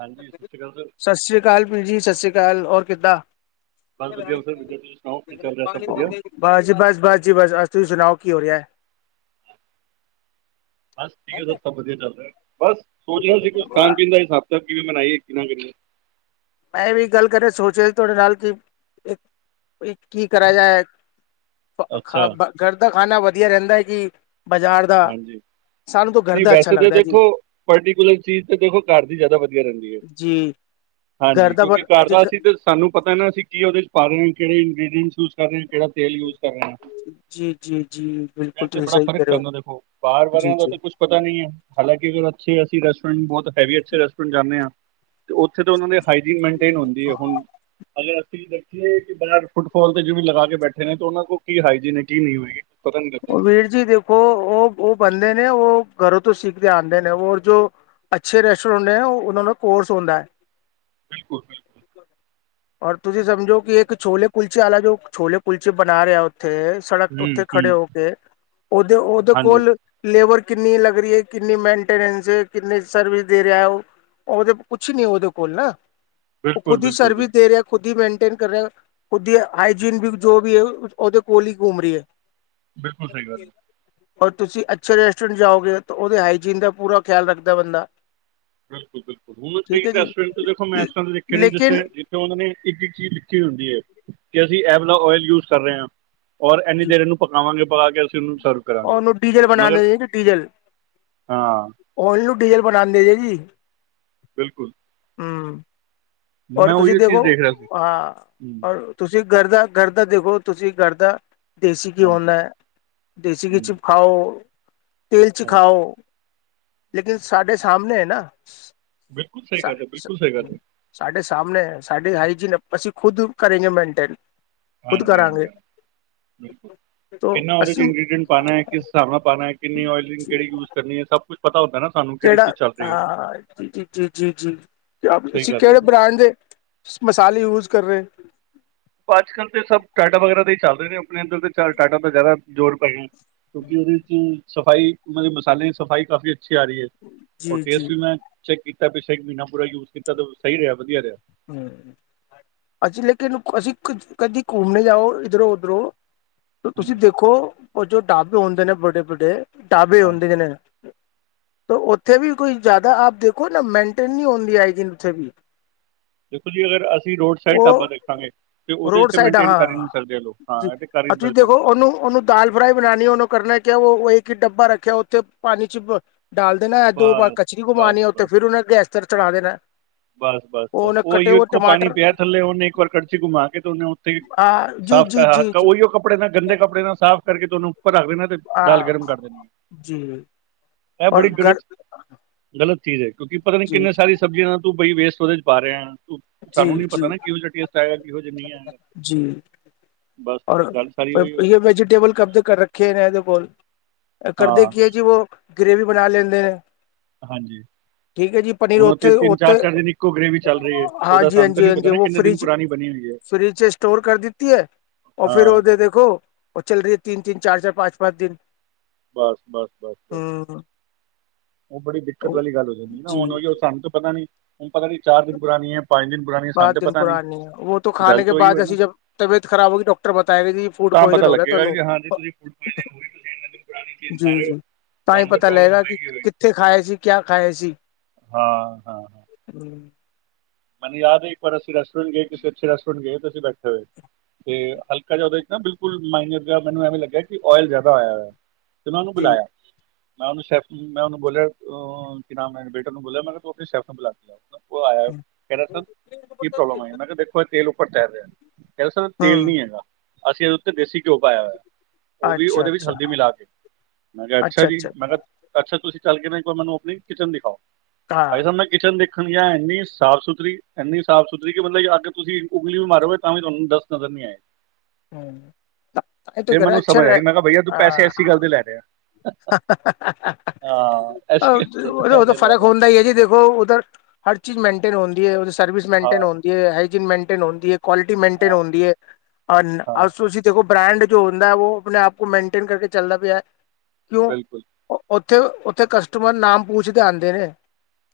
ਹਾਂਜੀ ਸਤਿ ਸ਼੍ਰੀ ਅਕਾਲ ਜੀ। ਸਸ ਸ੍ਰੀ ਕਾਲ ਵੀਰ ਜੀ, ਸਸ ਸ੍ਰੀ ਕਾਲ ਔਰ ਕਿੱਦਾਂ? ਬਸ ਵਧੀਆ ਸਰ ਵਧੀਆ ਤੁਸੀਂ ਸੁਣਾਓ ਕੀ ਚੱਲ ਰਿਹਾ ਸਭ ਵਧੀਆ [inaudible] ਬਸ ਜੀ ਬਸ, ਬਸ ਜੀ ਬਸ ਅਜ ਤੁਸੀਂ ਸੁਣਾਓ ਕੀ ਹੋ ਰਿਹਾ। ਬਸ ਠੀਕ ਹੈ ਸਰ ਸਭ ਵਧੀਆ ਚੱਲ ਰਿਹਾ ਬਸ ਸੋਚਣਾ ਸੀ ਕੁਛ ਹੈ ਖਾਨ ਪੀਨ ਦਾ ਹਿਸਾਬ ਕਿਤਾਬ ਕਿਵੇ ਬਣਾਈਏ ਕਿਵੇਂ ਕਰੀਏ। ਮੈਂ ਵੀ ਗੱਲ ਕਰਿਆ ਸੋਚਿਆ ਸੀ ਤੁਹਾਡੇ ਨਾਲ ਕਿ, ਕੀ ਕਰਾ ਜਾਏ। ਖ ਅੱਛਾ ਘਰ ਦਾ ਖਾਣਾ ਵਧੀਆ ਰਹਿੰਦਾ ਜੀ ਬਾਜ਼ਾਰ ਦਾ ਹਾਂਜੀ ਸਾਨੂੰ ਤਾਂ ਘਰ ਨਈ ਦਾ ਅੱਛਾ ਵੈਸੇ ਤਾਂ ਲੱਗਦਾ ਜੀ ਦੇਖੋ ਪਰਟੀਕੂਲਰ ਚੀਜ਼ ਤੇ ਦੇਖੋ ਘਰ ਦੀ ਜਾਦਾ ਵਧੀਆ ਰਹਿੰਦੀ ਐ। ਜੀ ਘਰ ਹਾਂਜੀ ਦਾ ਕਿਉਂਕਿ ਪਰ ਘਰ ਜੀ ਦਾ ਅਸੀਂ ਤਾ ਸਾਨੂੰ ਪਤਾ ਨਾ ਅਸੀਂ ਕੀ ਉਹਦੇ ਚ ਪਾ ਰਹੇ ਹਾਂ ਕਿਹੜੇ ਇੰਗਰੀਡੀਅਂਟਸ ਯੂਜ ਕਰ ਰਹੇ ਕੇੜਾ ਤੇਲ ਯੂਜ ਕਰ ਰਹੇ ਆ ਜੀ ਜੀ ਜੀ ਐ ਬਿਲਕੁਲ ਤੇ ਤੁਸੀਂ ਬੜਾ ਸਹੀ ਕਹਿ ਫ਼ਰਕ ਰਹੇ ਹੋ ਪੈਂਦਾ ਦੇ ਬਾਰ ਜੀ ਵਾਲਿਆਂ ਦਾ ਜੀ ਤੇ ਕੁਛ ਪਤਾ ਨੀ ਹੈ ਹਾਲਾਂਕਿ ਅਗ ਅੱਛੇ ਅਸੀਂ ਰੈਸੋਰੈਂਟ ਬੌਤ ਹੈਵੀ ਅੱਛੇ ਰੈਸਟੋੈਂਟ ਜਾਨੇ ਆ। ਤੇ ਉੱਥੇ ਤੇ ਉਹਨਾਂ ਦੇ ਹਾਈਜੀਨ ਮੇਨਟੇਨ ਹੁੰਦੀ ਏ ਹੁਣ ਅਗਰ ਤੁਸੀਂ ਦੇਖੀਏ ਕਿ ਬਾਜ਼ਾਰ ਫੁਟਫੋਲ ਤੇ ਜਿਵੇਂ ਲਗਾ ਕੇ ਬੈਠੇ ਨੇ ਤੇ ਉਨਾਂ ਕੋਲ ਕੀ ਹਾਈਜੀਨ ਏ ਕੀ ਨੀ ਹੋਏਗੀ। ਪਤਾ ਨਹੀਂ ਲੱਗਦਾ ਨਾ ਵੀਰ ਜੀ ਦੇਖੋ ਓ-ਓ ਬੰਦੇ ਨੇ ਉਹ ਘਰੋਂ ਤੋਂ ਸਿੱਖਦੇ ਆਂਦੇ ਨੇ ਔਰ ਜੋ ਅੱਛੇ ਰੈਸਟੋਰੈਂਟ ਨੇ ਉਨਾ ਦਾ ਕੋਰਸ ਹੁੰਦਾ। ਬਿਲਕੁਲ ਬਿਲ ਔਰ ਤੁਸੀਂ ਸਮਝੋ ਕਿ ਇੱਕ ਛੋਲੇ ਕੁਲਚੇ ਆਲਾ ਜੋ ਛੋਲੇ ਕੁਲਚੇ ਬਨਾ ਰਿਆ ਉੱਥੇ ਸੜਕ ਹੂੰ ਉੱਤੇ ਖੜੇ ਹੂੰ ਹੋ ਕੇ ਉਦੇ-ਉਦੇ ਹਾਂਜੀ ਕੋਲ ਲੇਬਰ ਕਿੰਨੀ ਲੱਗ ਰੀ ਏ, ਕਿੰਨੀ ਮੇਨਟੇਨੈਂਸ ਏ, ਕਿੰਨੀ ਸਰਵਿਸ ਦੇ ਰਿਆ ਓ। ਉਹਦੇ ਕੁਛ ਨੀ ਉਹਦੇ ਕੋਲ ਨਾ ਉਹ ਬਿਲਕੁਲ ਖੁਦ ਹੀ ਬਿਲਕੁਲ ਸਰਵਿਸ ਬਿਲਕੁਲ ਦੇ ਰਿਆ। ਖੁਦ ਹੀ ਮੇਨਟੇਨ ਕਰ ਰਿਹਾ ਖੁਦ ਹੀ ਹਾਈਜੀਨ ਵੀ ਜੋ ਵੀ ਏ ਉਹਦੇ ਕੋਲ ਹੀ ਘੁੰਮ ਰਹੀ ਏ। ਬਿਲਕੁ ਸਈ ਗੱਲ ਏ। ਔਰ ਤੁਸੀਂ ਅੱਛੇ ਰੈਸਟੋਰੈਂਟ ਜਾਓਗੇ ਤਾਂ ਔਦੇ ਹਾਈਜੀਨ ਦਾ ਪੂਰਾ ਖਿਆਲ ਰੱਖਦਾ ਬੰਦਾ। ਬਿਲਕੁਲ-ਬਿਲਕੁਲ ਹੁਨ ਠੀਕ ਹੈ ਜੀ ਰੈਸਟੋਰਟ ਤੇ ਦੇਖੋ ਮੈਂ ਏਸ ਤਰਾ ਦੇ ਦੇਖੇ ਨੇ ਲੇਕਿਨ ਜਿੱਥੇ ਤੇ ਔਨਾਂ ਨੇ ਇੱਕ-ਇੱਕ ਚੀਜ਼ ਲਿਖੀ ਹੁੰਦੀ ਏ ਕਿ ਅਸੀਂ ਐ ਵਾਲਾ ਓਇਲ ਯੂਜ ਕਰ ਰਹੇ ਆ। ਔਰ ਐਨੀ ਦੇਰ ਇਹਨੂੰ ਪਕਾਵਾਂਗੇ ਪਕਾ ਕੇ ਅਸੀਂ ਉਹਨੂੰ ਸਰ ਓਨੂੰ ਡੀਜ਼ਲ ਬਨਾਦੇ ਜੇ ਜੀ ਡੀਜ਼ਲ ਹਾਂ ਓਨੂੰ ਡੀਜ਼ਲ ਬਨਾਦੇ ਜੇ ਜੀ। ਬਿਲਕੁਲ ਔਰ ਮੈਂ ਤੁਸੀਂ ਉਹੀ ਓ ਚੀਜ਼ ਦੇਖੋ ਦੇਖ ਰਿਹਾ ਸੀ ਹਾਂ ਹੂੰ ਔਰ ਤੁਸੀਂ ਘਰਦਾ-ਘਰਦਾ ਦੇਖੋ ਤੁਸੀਂ ਗਰਦਾ ਦੇਸੀ ਘੀ ਹਾਂਜੀ ਹੁੰਦਾ ਹੈ ਦੇਸੀ ਘੀ ਹੂੰ ਚਿ ਖਾਓ ਤੇਲ ਚ ਹਾਂਜੀ ਖਾਓ। ਲੇਕਿਨ ਸਾਡੇ ਸਾਮਨੇ ਹੈ ਨਾ। ਬਿਲਕੁਲ ਸਹੀ ਗੱਲ ਹੈ ਬਿਲਕੁਲ ਸਹੀ ਗੱਲ ਹੈ ਸਾਡੇ ਸਮਣੇ ਸਾਡੀ ਹਾਈਜੀਨ ਅਸੀ ਖੁਦ ਕਰੇਗੇ ਮੇਨਟੇਨ। ਖੁਦ ਕਰਾਂਗੇ ਹਾਂਜੀ-ਹਾਂਜੀ ਹਾਂ ਬਿਲਕੁਲ, ਤੋ ਕਿੰਨਾ ਓਦੇ ਵਿੱਚ ਅਸੀਂ ਇੰਗਰੀਡੀਐਂਟ ਪਾਨਾ ਐ ਕਿਸ ਹਿਸਾਬ ਨਾਲ ਪਾਨਾ ਐ ਕਿੰਨੀ ਓਇਲਿੰਗ ਕਿਹੜੀ ਯੂਜ਼ ਕਰਨੀ ਏ ਸਭ ਕੁੱਛ ਪਤਾ ਹੁੰਦਾ ਨਾ। ਸਾਨੂੰ ਕਿਹੜੀ ਚੀਜ਼ ਕਿਹੜਾ ਚੱਲ ਰਹੀ ਹੈ ਹਾਂ ਜੀ-ਜੀ, ਜੀ-ਜੀ ਸਹੀ ਤੁਸੀਂ ਗੱਲ ਹੈ ਕੇੜੇ ਬਰਾਂਡ ਦੇ ਮਸਾਲੇ ਯੂਜ ਕਰ ਰਹੇ। ਅੱਜ ਕੱਲ੍ਹ ਤੇ ਸਭ ਟਾਟਾ ਵਗੈਰਾ ਦਾ ਹੀ ਚੱਲਦੇ ਨੇ ਆਪਣੇ ਇੱਦਰ ਤੇ ਟਾਟਾ ਦਾ ਜਾਦਾ ਜ਼ੋਰ ਪੈ ਗਾ ਜੀ। ਕਿਉਂਕਿ ਉਹਦੇ ਚ ਸਫ਼ਾਈ ਉਹ ਦੇ ਮਸਾਲੇ ਦੀ ਸਫ਼ਾਈ ਕਾਫ਼ੀ ਅੱਛੀ ਆ ਰਹੀ ਏ। ਓ ਜੀ ਜੀ ਟੇਸਟ ਵੀ ਮੈਂ ਚੈੱਕ ਕੀਤਾ ਪਿੱਛਲੇ ਇੱਕ ਮਹੀਨਾ ਪੂਰਾ ਯੂਜ ਕੀਤਾ ਤੇ ਸਈ ਰਿਹਾ ਵਧੀਆ ਰਿਆ। ਹੂੰ ਅੱਛਾ ਲੇਕਿਨ ਅਸੀਂ ਕ ਕਦੀ ਘੁੰਮਨੇ ਜਾਓ ਇੱਧਰੋਂ-ਉੱਧਰੋਂ ਤੁਸੀਂ ਹਾਂਜੀ ਦੇਖੋ ਜੋ ਢਾਬੇ ਹੁੰਦੇ ਨੇ ਵਡੇ ਵੱਡੇ ਢਾਬੇ ਹਾਂ ਹੁੰਦੇ ਨੇ ਤਾਂ ਉੱਥੇ ਵੀ ਕੋਈ ਜ਼ਿਆਦਾ ਆਪ ਦੇਖੋ ਨਾ ਮੇਨਟੇਨ ਨਹੀਂ ਹੁੰਦੀ ਆਏਜੀਣ ਦਿਨ ਉੱਥੇ ਵੀ ਦੇਖੋ ਜੀ ਅਗਰ ਅਸੀਂ ਰੋਜ ਸਹੀ ਢਾਬਾ ਉਹ ਦੇਖਾਂਗੇ ਤੇ ਉਹਦੇ ਚ ਰੋਡ ਤੇ ਸਾਈਡ ਮੇਨਟੇਨ ਕਰ ਹੀ ਨੀ ਹਾਂ ਸਕਦੇ ਲੋਕ ਜੀ ਹਾਂ ਤੇ ਕਰ ਹੀ ਨੀ ਤੁਸੀਂ ਸਕਦੇ। ਦੇਖੋ ਉਹਨੂੰ ਉਹਨੂੰ ਦਾਲ ਫਰਾਈ ਬਣਨੀ ਉਹਨੂੰ ਕਰਨਾ ਕਿ ਉਹ ਇੱਕ ਡੱਬਾ ਰੱਖਿਆ ਉੱਥੇ ਪਾਣੀ ਚ ਡਾਲ ਦੇਣਾ ਦੋ ਵਾਰ ਬਸ ਕੜਛੀ ਬਸ ਗੁੰਮਣੀ ਹੈ ਉੇਹ ਬਸ ਫੇਿਰ ਉਹੇ ਗੈਸ ਤੇ ਚੜਾ ਦੇਣਾ। ਬਸ- ਬਸ ਉਹ -ਬਸ ਉਹਨੇ ਉਹੀ ਕੱਟੇ ਉਹ ਇੱਕੋ ਪਾਣੀ ਟਮਾਟਰ ਪਿਆ ਥੱਲੇ ਉਹਨੇ ਇੱਕ ਵਾਰ ਕੜਛੀ ਘੁੰਮਾ ਕੇ ਤੇ ਉਹਨੇ ਤੇ ਹਾਂ ਜੀ ਸਾਫ਼ ਜੀ ਕਰਾ ਜੀ ਕੇ ਜੀ ਉਹੀਓ ਕੱਪੜੇ ਨਾ ਗੰਦੇ ਕੱਪੜੇ ਨਾ ਸਾਫ਼ ਕਰਕੇ ਤੁਹਾਨੂੰ ਉੱਪਰ ਰੱਖਦੇਣਾ ਤੇ ਦਾਲ ਗਰਮ ਹਾਂ ਕਰ ਦੇਣੀ ਜੀ ਆ, ਇਹ ਬੜੀ ਔਰ ਗਰ ਘਰ ਗਲਤ ਚੀਜ਼ ਹੈ ਕਿਉਂਕਿ ਪਤਾ ਨੀ ਜੀ ਕਿੰਨੇ ਸਾਰੀ ਸਬਜ਼ੀਆਂ ਨਾਲ ਤੂੰ ਬਈ ਵੇਸਟੋਰੇਜ ਪਾ ਰਿਹਾ। ਸਾਨੂੰ ਨੀ ਪਤਾ ਨਾ ਕਿਹੋ ਜਿਹਾ ਟੇਸਟ ਆਏਗਾ ਕਿਹੋ ਜਿਹਾ ਨਹੀਂ ਆਏਗਾ। ਬਸ ਔਰ ਗੱਲ ਸਾਰੀ ਉਹੀ ਹੋਈ ਯੇ ਵੈਜੀਟੇਬਲ ਕਬ ਤੱਕ ਰੱਖੇ ਰਹਿੰਦੇ ਨੇ ਇਹਦੇ ਕੋਲ ਕਰਦੇ ਹਾਂ ਕੀ ਹੈ ਜੀ ਉਹ ਗਰੇੇਵੀ ਬਣਾ ਲੈਂਦੇ ਨੇ ਹਾਂਜੀ ਠੀਕ ਹੈ ਜੀ ਪਨੀਰ ਹੁਣ ਉਹ ਉੱਥੇ ਤਿੰਨ ਤਿੰਨ ਚਾਰ ਉੱਥੇ ਚਾਰ ਦਿਨ ਇੱਕੋ ਗ੍ਰੇਵੀ ਚੱਲ ਰਹੀ ਹੈ ਉਹਦਾ ਹਾਂਜੀ- ਸਾਨੂੰ ਤਾਂ ਨਹੀਂ ਪਤਾ ਹਾਂਜੀ-ਹਾਂਜੀ ਨਾ ਉਹ ਕਿੰਨੇ ਦਿਨ ਫਰਿਜ- ਪੁਰਾਣੀ ਬਣੀ ਹੋਈ ਹੈ ਫਰਿਜ ਸਟੋਰ ਕਰ ਦਿੱਤੀ ਐ। ਫਿਰ ਹਾਂ ਉਹਦੇ ਦੇਖੋ ਉਹ ਚੱਲ ਰਹੀ ਹੈ ਤਿੰਨ- ਤਿੰਨ ਚਾਰ- ਚਾਰ ਪਾਚ- ਪਾਚ ਦਿਨ ਬਸ- ਬਸ -ਬਸ -। ਉਹ ਬੜੀ ਦਿੱਕਤ ਵਾਲੀ ਗੱਲ ਹੋ ਜਾਂਦੀ ਨਾ ਹੁਣ ਓਹਓ ਸਾਨੂੰ ਤਾਂ ਪਤਾ ਨੀ ਹੁਣ, ਪਤਾ ਨੀ ਚਾਰ ਦਿਨ ਪੁਰਾਣੀ ਹੈ ਪੰਜ ਦਿਨ ਪੁਰਾਣੀ ਸਾਨੂੰ ਤਾਂ ਪਤਾ ਨੀ ਗੱਲ ਤੇ ਉਹੀ ਹੋਈ ਨਾ। ਫੂਡ ਤਾਂ ਪਤਾ ਪੁਆਇਜ਼ਨ ਹੋ ਗਿਆ ਲੱਗੇਗਾ ਤੁਹਾਨੂੰ ਹਾਂਜੀ ਤੁੂ ਹੋ ਜੀ- ਜੀ ਤਾਂ ਹੀ ਤੁਹਾਨੂੰ ਪਤਾ ਪ੍ਰੋਬਲਮ ਲਗੇਗਾ ਕਿ ਹੋਏਗੀ ਹੋਏਗੀ ਕਿੱਥੇ ਖਾਏ ਸੀ ਕਿਆ ਖਾਏ ਸੀ। ਹਾਂ- ਹਾਂ। ਮੈਨੂੰ ਯਾਦ ਐ ਇੱਕ ਵਾਰ ਅਸੀ ਰੈਸਟੋਰੈਟ ਗਏ ਕਿਸੇ ਅੱਛੇ ਰੈਸਟੋਰੈਟ ਗਏ ਤਾਂ ਅਸੀਂ ਬਠੇ ਹੋਏ। ਤੇ ਹਲਕਾ ਜਿਹਾ ਉਹਦੇ ਚ ਨਾ ਬਿਲਕੁਲ ਮਾਈਨਰ ਮੈਨੂੰ ਐਵੇਂ ਲੱਗਿਆ ਕਿ ਓਇਲ ਜਿਆਦਾ ਆਇਆ ਹੋਇਆ। ਤੇ ਮੈਂ ਉਹਨੂੰ ਜੀ ਬੁਲਾਇਆ ਮੈਂ ਉਹਨੂੰ ਸ਼ੈਫ ਮੈਂ ਉਹਨੂੰ ਬੋਲਿਆ ਕੀ ਨਾਮ ਮੈਂ ਬੇਟਰ ਨੂੰ ਬੋਲਿਆ ਮੈਂ ਕਿਹਾ ਤੂੰ ਆਪਣੀ ਸ਼ੈਫ ਨੂੰ ਬੁਲਾ ਕਿ ਲਿਆ। ਉਹ ਆਇਆ ਕਹਿੰਦਾ ਕਿ ਸਰ ਕੀ ਪ੍ਰੋਬਲਮ ਆਈ, ਮੈਂ ਕਿਹਾ ਦੇਖੋ ਇਹ ਤੇਲ ਉੱਪਰ ਤੈਰ ਰਿਹਾ। ਕਹਿੰਦੇ ਸਰ ਤੇਲ ਨੀ ਹੈਗਾ, ਅਸੀਂ ਇਹਦੇ ਉੱਤੇ ਦੇਸੀ ਘਿਓ ਪਾਇਆ ਹੋਇਆ। ਉਹ ਵੀ ਉਹਦੇ ਵਿੱਚ ਹਲਦੀ ਮਿਲਾ ਕੇ ਮੈਂ ਕਿਹਾ ਅੱਛਾ ਜੀ ਮੈਂ ਕਿਹਾ ਅੱਛਾ, ਤੁਸੀਂ ਚੱਲ ਕੇ ਮੈਂ ਕਿਹਾ ਮੈਨੂੰ ਆਪਣੀ ਕਿਚਨ ਦਿਖਾਓ ਆਈ ਸਮਝ ਕਿਚਨ ਦੇਖਣ ਗਿਆ ਇੰਨੀ ਸਾਫ਼ ਸੁਥਰੀ ਮਤਲਬ ਇੰਨੀ ਸਾਫ਼ ਸੁਥਰੀ ਕਿ ਮਤਲਬ ਅਗਰ ਤੁਸੀਂ ਉਂਗਲੀ ਵੀ ਮਾਰੋ ਤਾਂ ਵੀ ਤੁਹਾਨੂੰ ਡਸਟ ਨਜ਼ਰ ਨੀ ਆਏ। ਹਮ ਫਿਰ ਮੈਨੂੰ ਸਮਝ ਆਈ ਮੈਂ ਕਿਹਾ ਭਈਆ ਤੂੰ ਪੈਸੇ ਐਸੀ ਗੱਲ ਦੇ ਲੈ ਰਿਹਾ [unintelligible] ਹਾਂ ਐਸੀ ਗੱਲ ਦੇ ਉਦੋਂ ਪੈਸੇ ਲੈ ਫ਼ਰਕ ਰਿਹਾ ਹੁੰਦਾ ਹੀ ਹੈ ਜੀ ਦੇਖੋ ਉਧਰ ਹਰ ਚੀਜ਼ ਮੈਂਟੇਨ ਹੂੰਦੀ ਹੈ ਉਹਦੀ ਸਰਵਿਸ ਹਾਂ ਮੈਂਟੇਨ ਹੂੰਦੀ ਹੈ ਹਾਈਜੀਨ ਮੈਂਟੇਨ ਹੁੰਦੀ ਹੈ ਕੁਆਲਿਟੀ ਮਨਟੇਨ ਹਾਂ ਹੂੰਦੀ ਹੈ। ਹਾਂ ਤੁਸੀਂ ਦੇਖੋ ਬ੍ਰਾਂਡ ਜੋ ਹੁੰਦਾ ਉਹ ਆਪਣੇ ਆਪ ਕੋ ਮੈਂਟੇਨ ਕਰਕੇ ਚੱਲਦਾ ਪਿਆ ਹੈ। ਕਿਉਂ ਬਿਲਕੁਲ ਉੱਥੇ- ਉੱਥੇ ਕਸਟਮਰ ਨਾਮ ਪੂੱਛਦੇ ਆਉਂਦੇ ਨੇ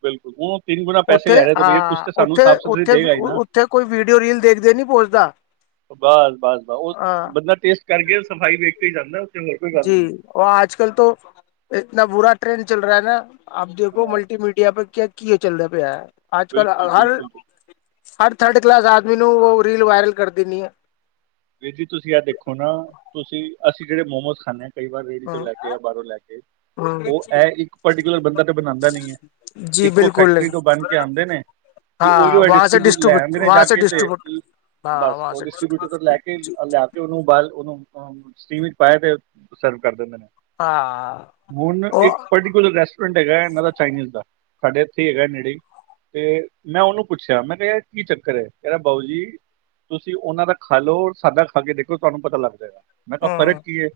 ਬਿਲਕੁਲ ਉਹ ਤਿੰਨ ਗੁਣਾ ਪੈਸੇ ਉੱਥੇ ਲੈ ਰਿਹਾ ਤਾਂ ਭਈਆ ਕੁਝ ਹਾਂ ਤਾਂ ਸਾਨੂੰ ਉੱਥੇ ਸਾਫ਼ ਸੁਥਰੀ ਉੱਥੇ ਦੇਗਾ ਹੀ ਨਾ ਉੱਥੇ ਕੋਈ ਵੀਡੀਓ ਰੀਲ ਦੇਖਦੇ ਨੀ ਬੋ ਦਾ। ਬਸ- ਬਸ- ਬਸ ਉਹ ਬੰਦਾ ਟੇਸਟ ਕਰਕੇ ਸਫ਼ਾਈ ਵੇਖ ਕੇ ਜਾਂਦਾ। ਹੋਰ ਕੋਈ ਗੱਲ ਜੀ ਨਹੀਂ ਉਹ ਅੱਜ- ਕੱਲ ਤੋਂ ਇਤਨਾ ਬੁਰਾ ਟ੍ਰੇਡ ਚੱਲ ਰਿਹਾ ਹੈ ਨਾ ਆਪ ਹੈ ਦੇਖੋ ਹਾਂ ਮਲਟੀ ਮੀਡੀਆ ਪੇ ਕਿਆ ਕੀ ਚੱਲ ਰਿਹਾ ਪਿਆ ਅੱਜ- ਕੱਲ ਬਿਲਕੁਲ ਹਰ ਬਿਲਕੁਲ ਬਿਲਕੁਲ। ਹਰ ਥਰਡ ਕਲਾਸ ਆਦਮੀ ਨੂੰ ਉਹ ਰੀਲ ਵਾਇਰਲ ਕਰ ਦੇਣੀ ਹੈ। ਵੀਰ ਜੀ ਤੁਸੀਂ ਆ ਦੇਖੋ ਨਾ ਤੁਸੀਂ ਅਸੀਂ ਜਿਹੜੇ ਮੋਮੋਸ ਖਾਨੇ। ਕਈ ਵਾਰ ਰੇਹੜੀ ਤੋਂ ਲੈਕੇ ਯਾ ਬਾਹਰੋ ਲੈਕੇ, ਉਹ ਐ ਇੱਕ ਪਰਟੀਕੁਲਰ ਬੰਦਾ ਤੇ ਬਣਾਂਦਾ ਨਹੀਂ ਏ। ਇੱਕੋ ਫੈਕਟਰੀ ਤੋਂ ਬੰਨਕੇ ਆਂਦੇ ਨੇ। ਤੇ ਉਹੀ ਏ ਡਿਸਟਰੀਬਿਊਟ ਲੈ ਆਂਦੇ ਨੇ ਜਾਕੇ, ਤੇ ਬਸ ਉਹ ਡਿਸਟਰੀਬਿਊਟਰ ਤੋਂ ਲੈਕੇ ਲਿਆਕੇ ਉਹਨੂੰ ਬਾਲ, ਉਹਨੂੰ ਅ ਸਟੀਮ ਵਿੱਚ ਪਾਇਆ ਤੇ ਸਰਵ ਕਰ ਦਿੰਦੇ ਨੇ। ਹੁਣ ਇੱਕ ਪਰਟੀ ਬਿਲ ਰੈਸਟੋਰੈਂਟ ਹੈਗਾ ਇਹਨਾਂ ਦਾ ਚਾਈਨੀਜ਼ ਦਾ, ਸਾਡੇ ਇੱਥੇ ਹੈਗਾ ਏ ਨੇੜੇ ਈ। ਤੇ, ਮੈਂ ਉਹਨੂੰ ਪੁੱਛਿਆ, ਮੈਂ ਕਿਹਾ ਯਾਰ ਕੀ ਚੱਕਰ ਏ, ਕਹਿੰਦਾ ਬਾਊ ਜੀ ਤੁਸੀਂ ਉਹਨਾਂ ਦਾ ਖਾਲੋ, ਸਾਡਾ ਖਾਕੇ ਦੇਖੋ, ਤੁਹਾਨੂੰ ਪਤਾ ਲੱਗ ਜਾਏਗਾ। ਮੈਂ ਕਿਹਾ ਫਰਕ ਕੀ ਏ?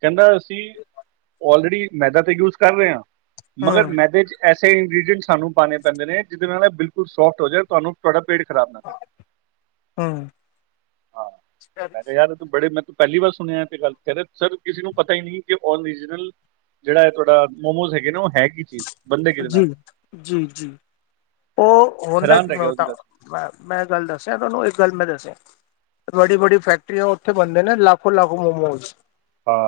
ਕਹਿੰਦਾ ਅਸੀਂ, ਔਲਰੇਡੀ ਮੈਦਾ ਤੇ ਯੂਜ਼ ਕਰ ਰਹੇ ਆ ਮਗਰ ਮੈਦੇ'ਚ ਐਸ ਸਹੀ ਇੰਗਰੀਡੀਅਂਟ ਸਾਨੂੰ ਪਾਣੇ ਪੈਂਦੇ ਨੇ, ਜਿਹਦੇ ਨਾਲ ਐ ਬਿਲਕੁਲ ਸੋਫਟ ਹੋ ਜਾਏ ਤੁਹਾਨੂੰ ਤੁਹਾਡਾ ਪੇਟ ਖ਼ਰਾਬ ਨਾ ਕਰੇ। ਹੂੰ ਹਾਂ ਮੈਂ ਕਿਹਾ ਯਾਰ ਬੜੇ ਮੈਂ ਤੂੰ ਪਹਿਲੀ ਵਾਰ ਸੁਣਿਆ ਏ ਤੇ ਗੱਲ, ਕਹਿੰਦਾ ਸਰ ਕਿਸੇ ਨੂੰ ਪਤਾ ਹੀ ਨਹੀਂ ਕਿ ਓਨੀਜਨਲ ਜਿਹੜਾ ਐ ਤੁਹਾਡਾ ਮੋਮੋਸ ਹੈਗੇ ਨਾ, ਉਹ ਹੈ ਕੀ ਚੀਜ਼। ਬੰਦੇ ਕਿਹਦੇ ਜੀ, ਨਾਲ ਜੀ-ਜੀ। ਮੈਂ ਉਹ ਹੈਰਾਨ ਰਹਿ ਗਿਆ ਉਹਦੀ ਹੁੰਣਦਾ ਗੱਲ ਮੈਂ ਗੱਲ ਦੱਸਿਆ ਤੁਹਾਨੂੰ, ਇੱਕ ਗੱਲ ਮੈਂ ਦੱਸਿਆ। ਬੜੀ-ਬੜੀ ਫੈਕਟਰੀਆਂ ਉੱਥੇ ਬਣਦੇ ਨਾ, ਲਾਖੋ-ਲਾਖ ਮੋਮੋਜ਼। ਹਾ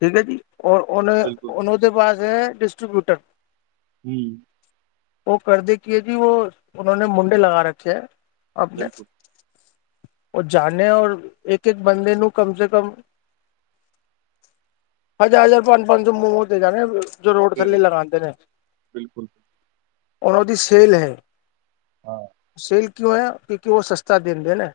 ਠੀਕ ਐ ਜੀ, ਔਰ ਉਹਨੇ, ਉਹਦੇ ਪਾਸ ਹੈ ਡਿਸਟਰੀਬਿਊਟਰ। ਹੂੰ ਉਹ ਕਰਦੇ ਕੀ ਆ ਜੀ, ਉਹ ਉਹਨੋ ਨੇ ਮੁੰਡੇ ਲਗਾ ਰੱਖੇ ਆ, ਅਪਨੇ ਬਿਲਕੁਲ ਉਹ ਜਾਂਨੇੇ, ਔਰ ਇੱਕ-ਇੱਕ ਬੰਦੇੇ ਨੂੰ, ਕਮ ਸੇ ਕਮ ਹਜ਼ਾਰ-ਹਜ਼ਾਰ, ਪੰਜ-ਪੰਜ ਸੌ ਮੂੰਹ ਓਤੇ ਜਾਣੇ, ਜੋ ਰੋਡ ਠੀਕ ਥੱਲੇ ਹੈ, ਲਗਾਂਦੇ ਨੇ। ਬਿਲਕੁਲ। ਉਹ ਉਹਦੀ ਸੇਲ ਹੇ, ਹਾਂ ਸੇਲ ਕਿਉਂ ਏ, ਕਿਉਂਕਿ ਉਹ ਸਸਤਾ ਦਿੰਦੇ ਨੇ।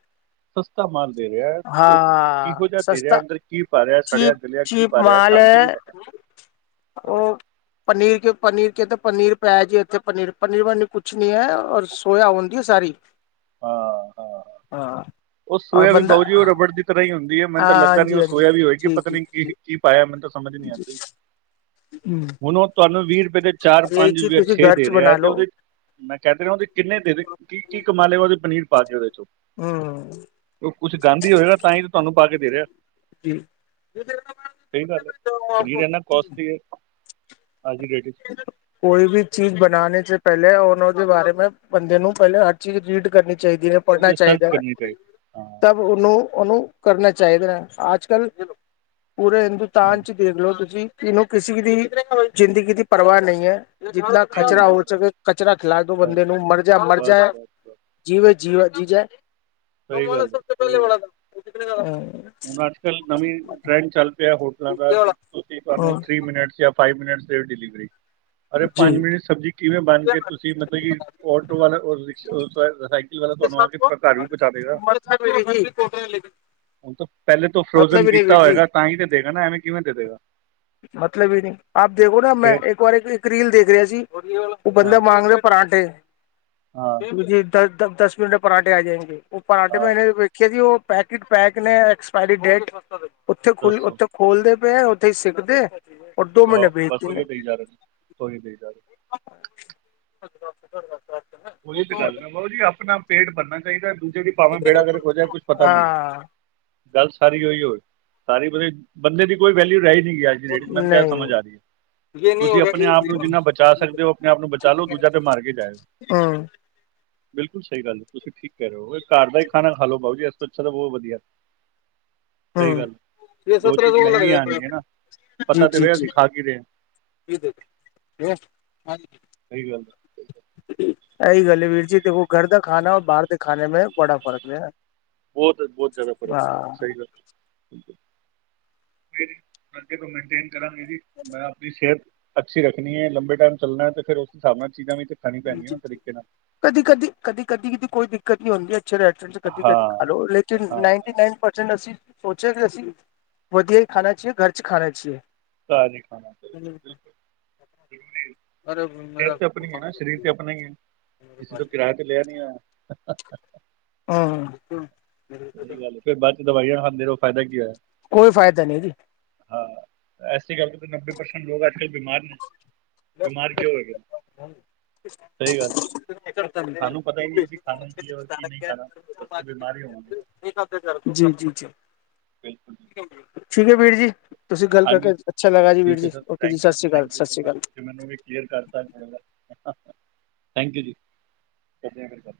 ਸਸਤਾ ਮਾਲ ਦੇ ਰਿਹਾ, ਉਹ ਹਾਂ ਕਿਹੋ ਜਿਹਾ ਦੇ ਰਿਹਾ ਸਸਤਾ ਅੰਦਰ ਕੀ ਪਾ ਰਿਹਾ ਚੀਪ ਸੜਿਆ-ਗਲਿਆ ਕੀ ਚੀਪ ਪਾ ਰਿਹਾ ਮਾਲ ਸਮਝ ਨੀ ਹੈ ਪਤਾ ਉਹ ਪਨੀਰ, ਕਿ ਪਨੀਰ ਕਿਤੇ ਪਨੀਰ ਪੈਆ ਜੀ, ਇੱਥੇ ਪਨੀਰ-ਵਨੀਰ ਕੁਛ ਨੀ ਐ, ਔਰ ਸੋਇਆ ਹੁੰਦੀ ਏ ਸਾਰੀ। ਹਾਂ ਹਾਂ ਹਾ ਉਹ ਸੋਇਆ ਵੀ ਬਾਊ ਜੀ ਉਹ ਰਬੜ ਦੀ ਤਰ੍ਹਾਂ ਹੀ ਹੁੰਦੀ ਏ, ਮੈਨੂੰ ਤਾਂ ਲੱਗਦਾ ਨਹੀਂ ਹਾਂਜੀ ਉਹ ਹਾਂਜੀ ਸੋਇਆ ਵੀ ਹੋਏਗੀ, ਜੀ ਪਤਾ ਜੀ ਨੀ ਕੀ, ਜੀ ਕੀ ਪਾਇਆ ਮੈਨ ਤਾਂ ਸਮਝ ਲਿਆਂਦੇ ਹੂੰ ਹੁਣ ਉਹ ਤੁਹਾਨੂੰ ਵੀਹ ਰੁਪਏ ਦੇ ਚਾਰ-ਪੰਜ, ਤੁਸੀਂ ਛੇ ਦੇ ਰਿਹਾ ਏ, ਤੇ ਉਹਦੇ ਮੈਂ ਕਹਿਦੇ ਨਾ, ਉਹਦੇ ਕਿੰਨੇ ਦੇ ਕੀ-ਕੀ ਕਮਾਲੇ, ਉਹਦੇ ਪਨੀਰ ਪਾਕੇ ਉਹਦੇ'ਚੋ। ਹੂੰ ਉਹ ਕੁਛ ਗੰਦ ਹੀ ਹੋਏਗਾ, ਤਾਂਈ ਤਾ ਤੁਹਾਨੂੰ ਪਾਕੇ ਦੇ ਰੇ ਆ। ਸਹੀ ਗੱਲ ਏ, ਪਨੀਰ ਇੰਨਾ ਕੋਸਟਲੀ ਏ ਅੱਜ ਦੀ ਡੇਟ'ਚ। ਕੋਈ ਵੀ ਚੀਜ਼ ਬਣਾਨੇ'ਚ ਪੇਲੇ, ਉਹਦੇ ਬਾਰੇ ਮੈਂ ਬੰਦੇ ਨੂੰ ਪਹਿਲੇ ਹਰ ਚੀਜ਼ ਰੀਡ ਕਰਨੀ ਚਾਈਦੀ ਏ। ਪੜਨਾ ਤੁਸੀਂ ਸਰਚ ਚਾਹੀਦਾ, ਕਰਨੀ ਚਾਹੀਦੀ ਹਾਂ ਤਬ ਉਹਨੂੰ-ਉਹਨੂੰ ਕਰਨਾ ਚਾਹੀਦਾ, ਅੱਜ-ਕੱਲ ਪੂਰੇ ਹਾਂ, ਹਿੰਦੁਸਤਾਨ'ਚ ਦੇਖਲੋ ਤੁਸੀ, ਕਿਨੂੰ ਕਿਸੇ ਦੀ ਜ਼ਿੰਦਗੀ ਦੀ ਪਰਵਾਹ ਨਹੀ ਏ। ਜਿਤਨਾ ਨਹੀਂ ਹੈ ਕਚਰਾ ਜੀ ਹੋ ਨਹੀਂ, ਸਕੇ ਕਚਰਾ ਖਿਲਾਦੋ ਬਸ ਬੰਦੇ ਨੂੰ, ਮਰਜਾ ਮਰ ਬਸ ਜਾਏ। ਬਸ ਬਸ। ਜੀ ਵ, ਜੀ ਵ, ਜੀਜਾ, ਸਹੀ ਗੱਲ ਹੈ, ਸਹੀ ਗੱਲ। ਹਾਂ। ਹੁਣ ਅੱਜ-ਕੱਲ ਨਵੀਂ ਟਰੈਂਡ ਚੱਲ ਪਿਆ ਹੋਟਲਾਂ ਦਾ, ਤੁਸੀਂ ਤੁਾਨੂੰ ਹਮ ਥ੍ਰੀ ਮਿਨਟਸ ਯਾ ਫਾਈਵ ਮਿਨਟਸ ਦੀ ਡਿਲੀਵਰੀ, ਅਰੇ ਜੀ ਪੰਜ ਮਿੰਟ'ਚ ਸਬਜ਼ੀ ਕਿਵੇਂ ਬਣਗੀ, ਤੁਸੀਂ ਮਤਲਬ ਕਿ ਆਟੋ ਵਾਲਾ ਸਾਈਕਲ ਵਾਲਾ ਤੁਹਾਨੂੰ ਆ ਕੇ ਘਰ ਵੀ ਪਹੁੰਚਾ ਦੇਗਾ। [inaudible] ਹੁਣ ਤਾਂ ਪਹਿਲੇ ਤੋਂ ਫਰੋਜਨ ਮਤਲਬ ਹੀ ਨਹੀਂ ਕੀਤਾ ਵੀਰ ਜੀ ਹੋਏਗਾ ਤਾਂ ਹੀ ਤੇ ਦੇਗਾ ਨਾ ਐਵੇਂ ਕਿਵੇਂ ਦੇ ਦੇਗਾ। ਮਤਲਬ ਹੀ ਨਹੀਂ ਆਪ ਦੇਖੋ ਨਾ ਮੈਂ ਫੇਰ ਇੱਕ- ਬਾਰੇ ਇੱਕ ਰੀਲ ਦੇਖ ਰਿਹਾ ਸੀ ਉਹ ਹਾਂ, ਬੰਦਾ ਮੰਗ ਲਓ ਪਰਾਂਠੇ। ਹਾਂ, ਦਸ, ਦਸ ਮਿੰਟ ਪਰਾਾਂਠੇ ਆ ਜਾਏਗੇ। ਉਹ ਪਰਾਠੇ ਹਾਂ ਮੈਂਨੇ ਵੇਖਿਆ ਸੀ ਉਹ- ਪੈਕਟ ਪੈਕ ਨੇ। ਐਕਸਪਾਇ ਡੇਟ ਉਥੇ, ਦੱਸੋ ਉਥੇ ਖੋਲਦੇ ਪਏ ਉਥੇ ਸਿੱਕਦੇ। [unintelligible] ਭੇਜਦੀ। ਕੋਈ ਨਹੀਂ ਜਾ। [unintelligible] ਉਹੀ ਤੇ ਗੱਲ ਨਾ ਬਈ ਜੀ। ਆਪਣਾ ਪੇਟ ਭਰਨਾ ਚਾਹੀਦਾ ਦੂਜੇ ਦੀ ਭਾਵੇਂ ਬੇੜਾ ਗਰਕ ਹੋ ਜਾਏ, ਕੁੱਛ ਪਤਾ ਨਹੀਂ। ਹਾਂ ਗੱਲ ਸਾਰੀ ਉਹੀ ਉ। ਸਾਰੀ ਮਤਲਬ ਬੰਦੇ ਦੀ ਕੋਈ ਵੈਲਿਊ ਰਹਿ ਨਹੀਂ ਗਈ ਅੱਜ- ਰੇਟ, ਮੈਨੂੰ ਤਾਂ ਇਹ ਨਹੀਂ ਸਮਝ ਆ ਗਈ। ਤੁਸੀਂ ਆਪਣੇ-ਆਪ ਨੂੰ ਜਿੰਨਾ ਬਚਾ ਸਕਦੇ ਹੋ। ਆਪਣੇ ਆਪ ਨੂੰ ਬਚਾ ਲਓ। ਦੂਜਾ ਤੇ ਮਾਰ ਕੇ ਜਾਏਗਾ। ਹੂ। ਬਿਲਕੁਲ ਸਹੀ ਗੱਲ ਹੈ। ਤੁਸੀਂ ਠੀਕ ਕਹਿ ਰਹੇ ਹੋ। ਘਰ ਦਾ ਹੀ ਖਾਣਾ ਖਾ ਲੋ ਬਈ ਜੀ ਅੱਛਾ, ਤਾਂ ਬਹੁਤ ਵਧੀਆ। ਸਹੀ ਹਮ ਗੱਲ, ਦੋ ਚੀਜ਼ ਮਹਿੰਗੀਆਂ ਆਣਗੀਆਂ ਨਾ ਪਤਾ ਤੇ ਹੋਵੇ, ਅਸੀਂ ਖਾ ਕੀ ਰਹੇ ਹਾਂ। ਹਾਂਜੀ। ਸਹੀ ਗੱਲ। ਇਹੀ ਗੱਲ ਹੈ ਵੀਰ ਜੀ। ਦੇਖੋ ਘਰ ਦਾ ਖਾਣਾ ਬਾਹਰ ਦੇ ਖਾਣੇ ਮੈਂ ਬੜਾ ਫ਼ਰਕ ਹੈ। ਬਹੁਤ, ਬਹੁਤ ਜ਼ਿਆਦਾ ਫ਼ਰਕ ਹਾਂ ਸਹੀ ਗੱਲ। ਮੇਰੀੇ ਅੱਗੇ ਤੋਂ ਮੇਨਟੇਨ ਕਰਾਂਗੇ ਜੀ। ਮੈਂ ਆਪਣੀ ਸਿਹਤ ਅੱਛੀ ਰੱਖਣੀ ਹੈ, ਲੰਬੇ ਟਾਈਮ ਚੱਲਣਾ ਹੈ, ਤੇ ਫਿਰ ਉਸ ਹਿਸਾਬ ਨਾਲ ਚੀਜ਼ਾਂ ਵੀ ਖਾਣੀਆਂ ਜੀ ਪੈਣੀਆਂ, ਸਹੀ ਜੀ ਤਰੀਕੇ ਨਾਲ। ਕਦੀ, ਕਦੀ, ਕਦੀ, ਕਦੀ, ਕਦੀ ਕੋਈ ਦਿੱਕਤ ਨੀ ਹੁੰਦੀ। ਅੱਛੇ ਰੈਸਟੋਰੈਂਟ ਚ ਕਦੀ ਕਦੀ ਹਾਂ ਖਾ ਲੋ ਲੇਕਿਨ ਨ ਹਾਂ ਨਾਈਟੀਨ ਨਾਈਨ ਪਰਸੈਂਟ ਅਸੀਂ ਸੋਚਿਆ ਕਿ ਅਸੀਂ ਵਧੀਆ ਹੀ ਖਾਣਾ ਚਾਹੀਏ, ਘਰ ਚ ਖਾਣਾ ਚਾਹੀਏ। ਘਰ ਖਾਣਾ ਬਿਲਕੁਲ, ਬਿਲਕੁਲ ਸਹੀ। ਸਿਹਤ ਆਪਣੀ ਹੈ ਨਾ, ਸਰੀਰ ਸਰੀਰ ਤੇ ਆਪਣਾ ਹੀ ਹੈ ਕਿਸੇ ਤੋਂ ਕਿਰਾਏ ਤੇ ਲਿਆ ਨੀ ਹੋਇਆ। ਆ ਹੂ। ਸਹੀ ਗੱਲ ਹੈ ਫਿਰ ਬਾਅਦ ਚ ਦਵਾਈਆਂ ਖਾਂਦੇ ਰਹੋ, ਫਾਇਦਾ ਕੀ ਹੋਇਆ। ਕੋਈ ਫਾਇਦਾ ਨਹੀਂ ਜੀ। ਹਾਂ, ਐਸੇ ਕਰਕੇ ਨੱਬੇ ਪਰਸੈਂਟ ਲੋਕ ਆਜ-ਕੱਲ ਬਿਮਾਰ ਨੇ। ਬਿਮਾਰ ਕਿਉਂ ਹੋਈਏ। [unintelligible] ਕਰ ਸਾਨੂੰ ਪਤਾ ਹੀ ਨਹੀਂ ਅਸੀਂ ਖਾਣਾ ਕੀ ਹੈ ਔਰ ਕੀ ਨਹੀਂ ਖਾਣਾ ਉਸ ਤੇ ਬਿਮਾਰੀ ਹੋਵਾਂਗੇ [unintelligible] ਨਾ ਚਲੋ ਬਾਦ ਚ ਕਰਦੇ। ਜੀ, ਜੀ ਠੀਕ ਬਿਲਕੁਲ ਜੀ ਹੈ। ਠੀਕ ਹੈ ਬਈ ਜੀ। ਤੁਸੀਂ ਗੱਲ ਹਾਂਜੀ ਕਰਕੇ ਅੱਛਾ ਲੱਗਾ ਜੀ, ਵੀਰ ਠੀਕ ਹੈ ਜੀ। ਸਰ ਓਕੇ ਜੀ ਥੈਂਕ ਸਤਿ you Shri Akal, thank you ਸਤਿ ਸੋ ਸ਼੍ਰੀ ਮਚ ਅਕਾਲ। ਤੁਸੀਂ ਮੈਨੂੰ ਵੀ ਕਲੀਅਰ ਕਰਤਾ ਜਾਏਗਾ, ਥੈਂਕ ਯੂ ਜੀ, ਫਿਰ